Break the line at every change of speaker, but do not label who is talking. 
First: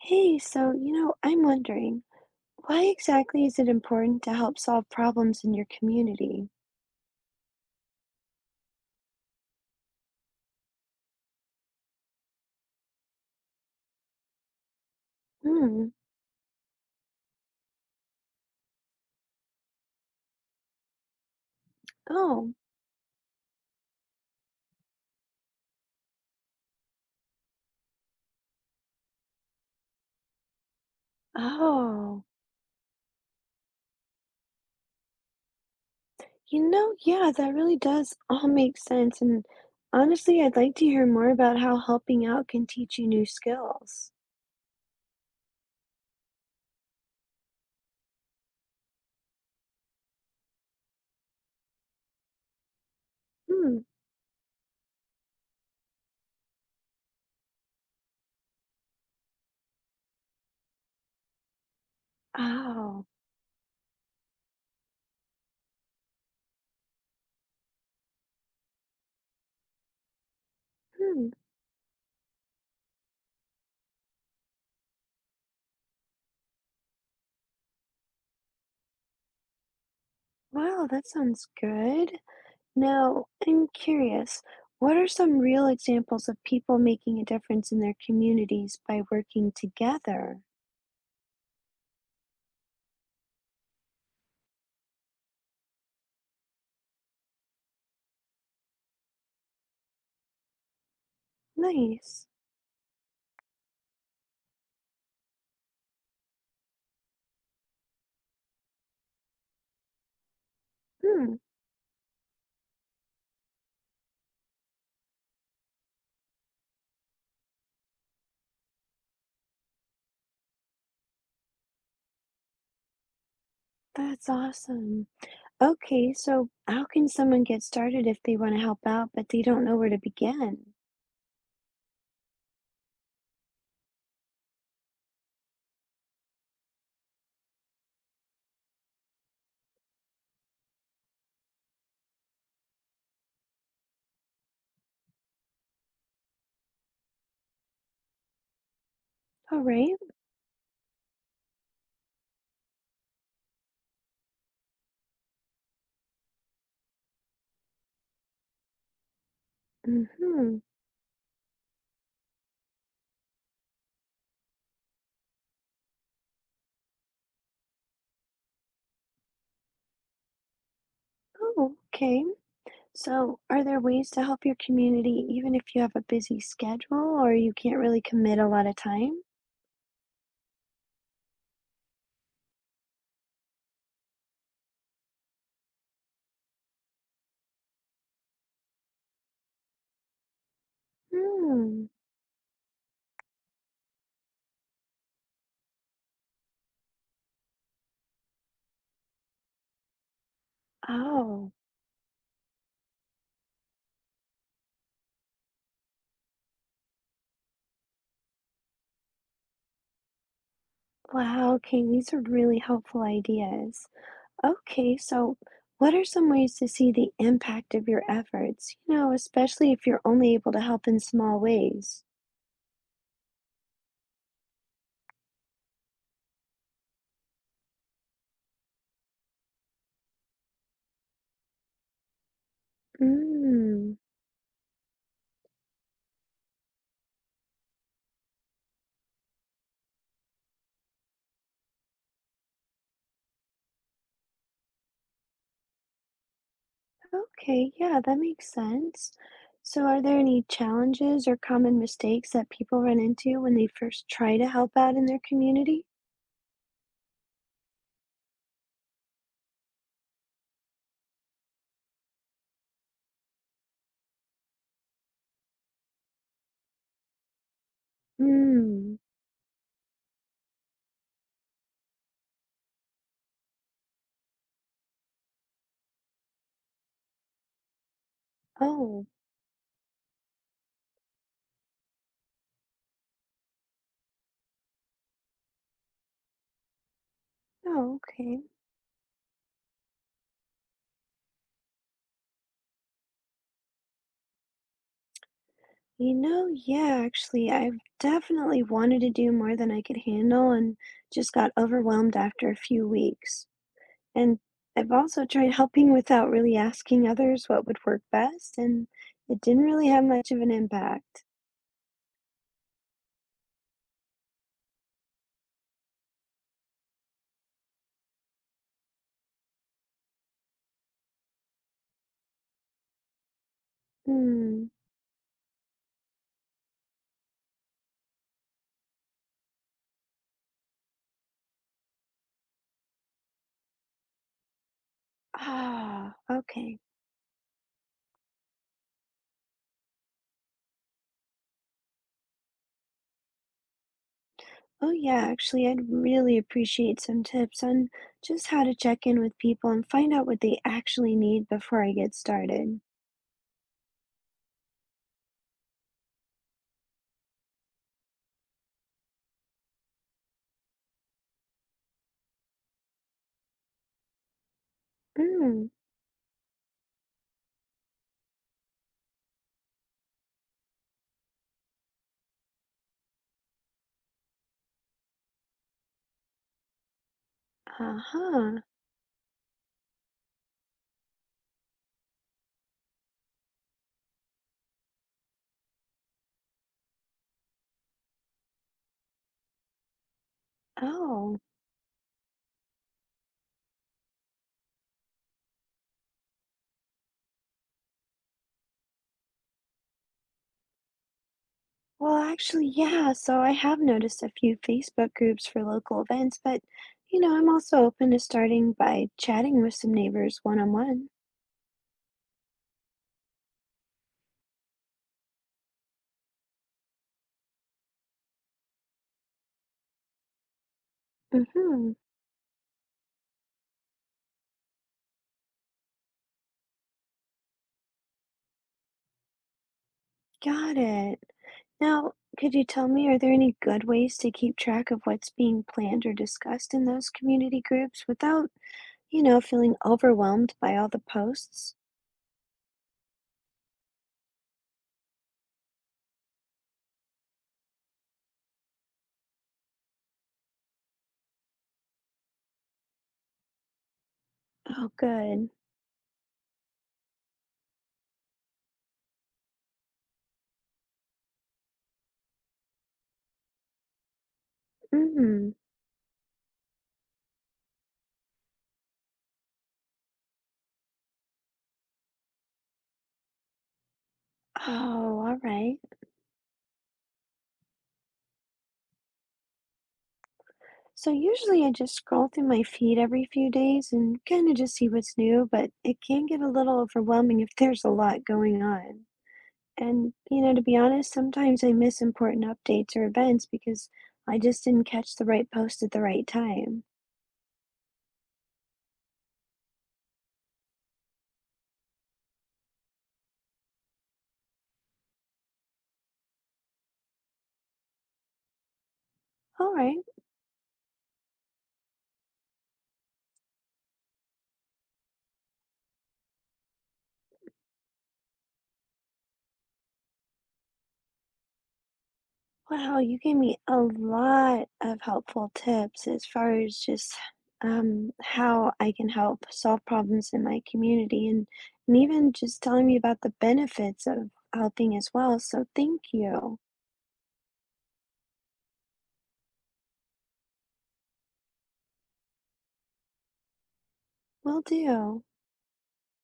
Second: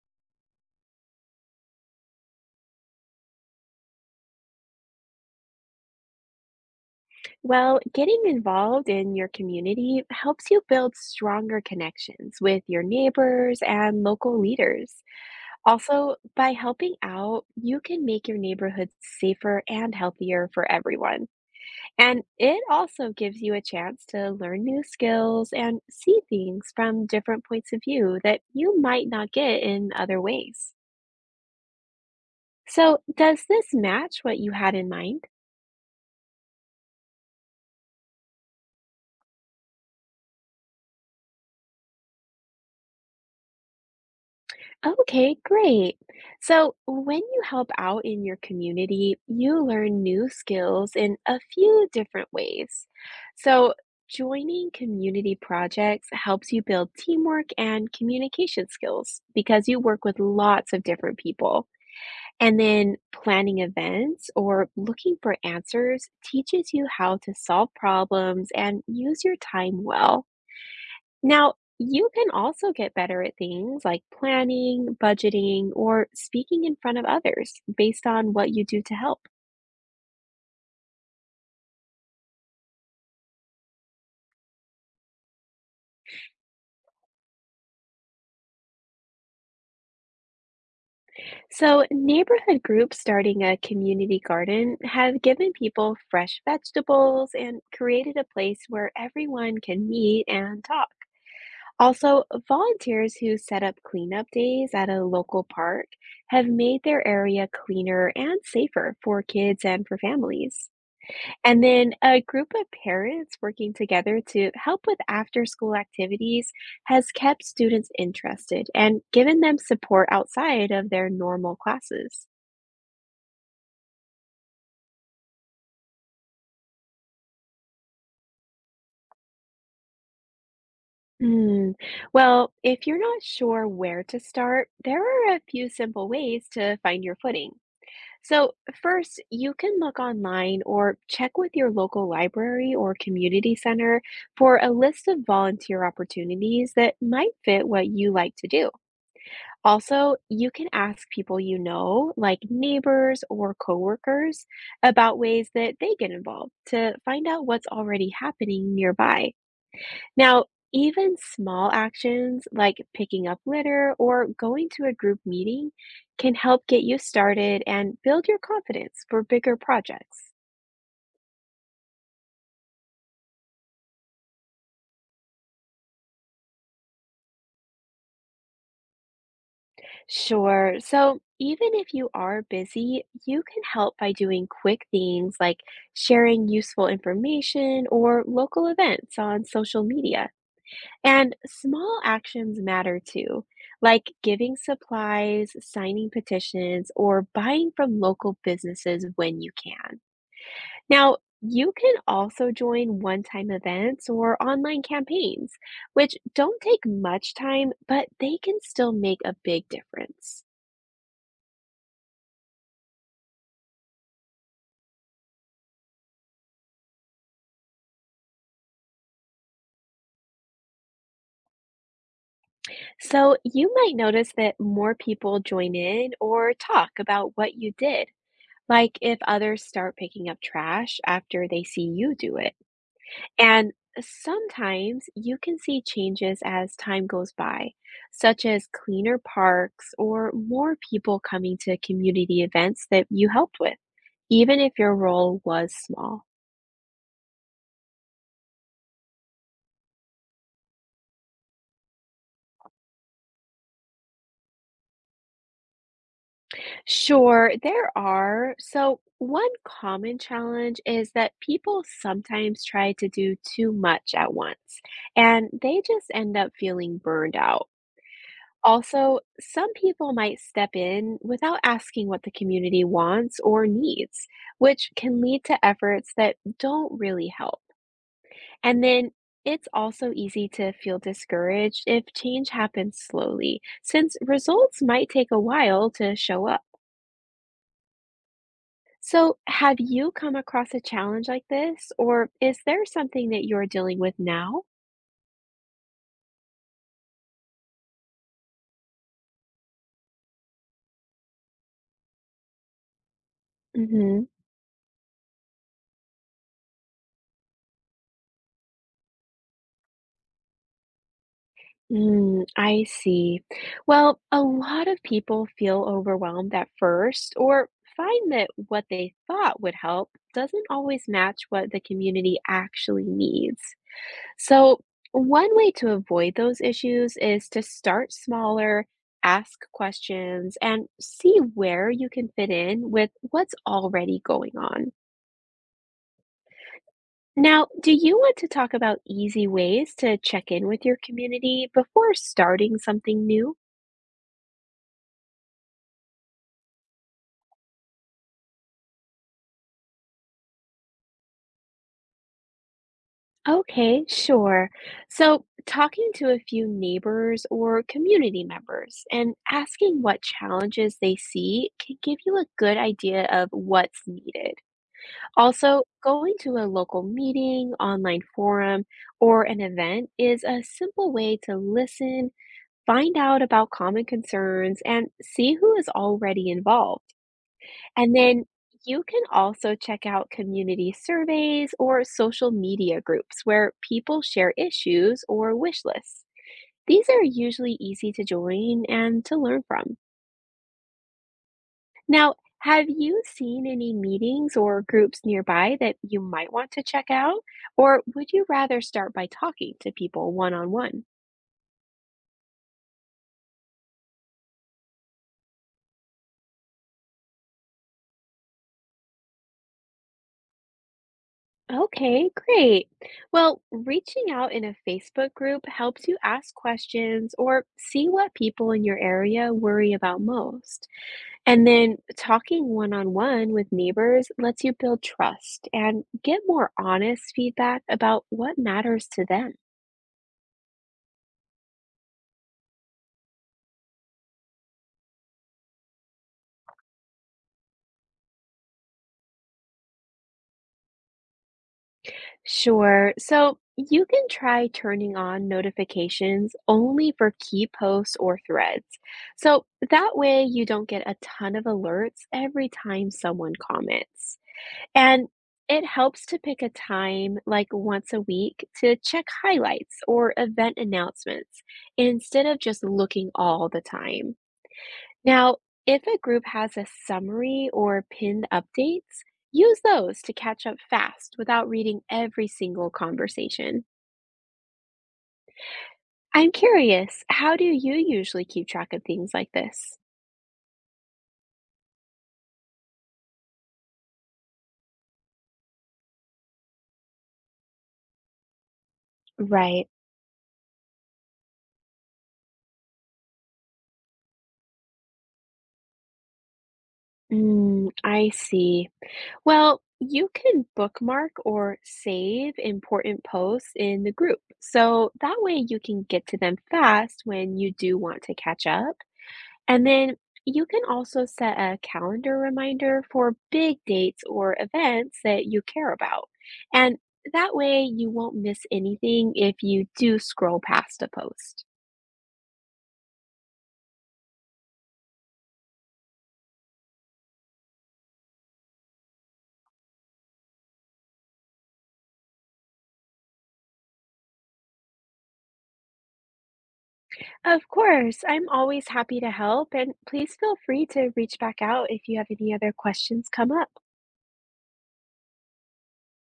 Hey, so, you know, I'm wondering, why exactly is it important to help solve problems in your community?
Well, getting involved in your community helps you build stronger connections with your neighbors and local leaders.
Hmm.
Also, by helping out, you can make your neighborhood safer and healthier for everyone. And
Oh.
it also gives you a chance to learn new skills and see things from different points of view that you might not get in other ways.
Oh.
So, does this match what you had in mind?
You know, yeah, that really does all make sense. And honestly, I'd like to hear more about how helping out can teach you new skills.
Okay, great. So, when you help out in your community, you learn new skills in a few different ways. So,
Hmm.
joining community projects helps you build teamwork and communication skills because you work with lots of different people. And then,
Oh.
planning events or looking for answers teaches you how to solve problems and use your time well.
Hmm.
Now, you can also get better at things like planning, budgeting, or speaking in front of others based on what you do to help.
Wow, that sounds good. Now, I'm curious, what are some real examples of people making a difference in their communities by working together?
So, neighborhood groups starting a community garden have given people fresh vegetables and created a place where everyone can meet and talk. Also,
Nice.
volunteers who set up cleanup days at a local park have made their area cleaner and safer for kids and for families.
Hmm,
And then a group of parents working together to help with after school activities has kept students interested and given them support outside of their normal classes.
that's awesome. Okay, so how can someone get started if they want to help out but they don't know where to begin?
Hmm. Well, if you're not sure where to start, there are a few simple ways to find your footing. So, first, you can look online or check with your local library or community center for a list of volunteer opportunities that might fit what you like to do.
All right.
Also, you can ask people you know, like neighbors or coworkers, about ways that they get involved to find out what's already happening nearby. Now,
Mm-hmm.
even small actions like picking up litter or going to a group meeting can help get you started and build your confidence for bigger projects.
Oh, okay. So, are there ways to help your community even if you have a busy schedule or you can't really commit a lot of time?
Sure. So even if you are busy, you can help by doing quick things like sharing useful information or local events on social media. And
Hmm.
small actions matter too, like giving supplies, signing petitions, or buying from local businesses when you can. Now,
Oh,
you can also join one time events or online campaigns, which don't take much time, but they can still make a big difference.
wow. Okay, these are really helpful ideas. Okay, so what are some ways to see the impact of your efforts? You know, especially if you're only able to help in small ways.
So you might notice that more people join in or talk about what you did, like if others start picking up trash after they see you do it. And
Mm,
sometimes you can see changes as time goes by, such as cleaner parks or more people coming to community events that you helped with, even if your role was small.
okay, yeah, that makes sense. So, are there any challenges or common mistakes that people run into when they first try to help out in their community?
Sure, there are. So, one common challenge is that people sometimes try to do too much at once, and they just end up feeling burned out.
Hmm.
Also, some people might step in without asking what the community wants or needs, which can lead to efforts that don't really help. And
Oh,
then it's also easy to feel discouraged if change happens slowly, since results might take a while to show up.
oh, okay.
So, have you come across a challenge like this, or is there something that you're dealing with now?
You know, yeah, actually, I've definitely wanted to do more than I could handle and just got overwhelmed after a few weeks.
Mm-hmm.
And I've also tried helping without really asking others what would work best, and it didn't really have much of an impact.
Mm, I see. Well, a lot of people feel overwhelmed at first or find that what they thought would help doesn't always match what the community actually needs.
Hmm.
So, one way to avoid those issues is to start smaller, ask questions, and see where you can fit in with what's already going on.
Ah, okay.
Now, do you want to talk about easy ways to check in with your community before starting something new?
Oh, yeah, actually, I'd really appreciate some tips on just how to check in with people and find out what they actually need before I get started.
Okay, sure. So, talking to a few neighbors or community members and asking what challenges they see can give you a good idea of what's needed.
Mm,
Also, going to a local meeting, online forum, or an event is a simple way to listen, find out about common concerns, and see who is already involved. And then
uh-huh.
you can also check out community surveys or social media groups where people share issues or wish lists. These are usually easy to join and to learn from.
Oh,
Now, have you seen any meetings or groups nearby that you might want to check out? Or would you rather start by talking to people one on one?
well, actually, yeah, so I have noticed a few Facebook groups for local events, but I'm also open to starting by chatting with some neighbors one on one.
Okay, great. Well, reaching out in a Facebook group helps you ask questions or see what people in your area worry about most. And
Mm-hmm.
then talking one on one with neighbors lets you build trust and get more honest feedback about what matters to them.
Got it. Now, could you tell me, are there any good ways to keep track of what's being planned or discussed in those community groups without, feeling overwhelmed by all the posts?
Sure. So you can try turning on notifications only for key posts or threads. So that way you don't get a ton of alerts every time someone comments.
Oh,
And
good.
it helps to pick a time, like once a week, to check highlights or event announcements instead of just looking all the time.
Mm-hmm.
Now, if a group has a summary or pinned updates, use those to catch up fast without reading every single conversation.
Oh, all right.
I'm curious, how do you usually keep track of things like this?
So usually I just scroll through my feed every few days and kind of just see what's new, but it can get a little overwhelming if there's a lot going on.
Right.
And, you know, to be honest, sometimes I miss important updates or events because I just didn't catch the right post at the right time.
Mm, I see. Well, you can bookmark or save important posts in the group. So that way you can get to them fast when you do want to catch up.
All
And
right.
then you can also set a calendar reminder for big dates or events that you care about. And that way you won't miss anything if you do scroll past a post.
Wow, you gave me a lot of helpful tips as far as just how I can help solve problems in my community and even just telling me about the benefits of helping as well. So thank you.
Of course, I'm always happy to help, and please feel free to reach back out if you have any other questions come up.
Will do.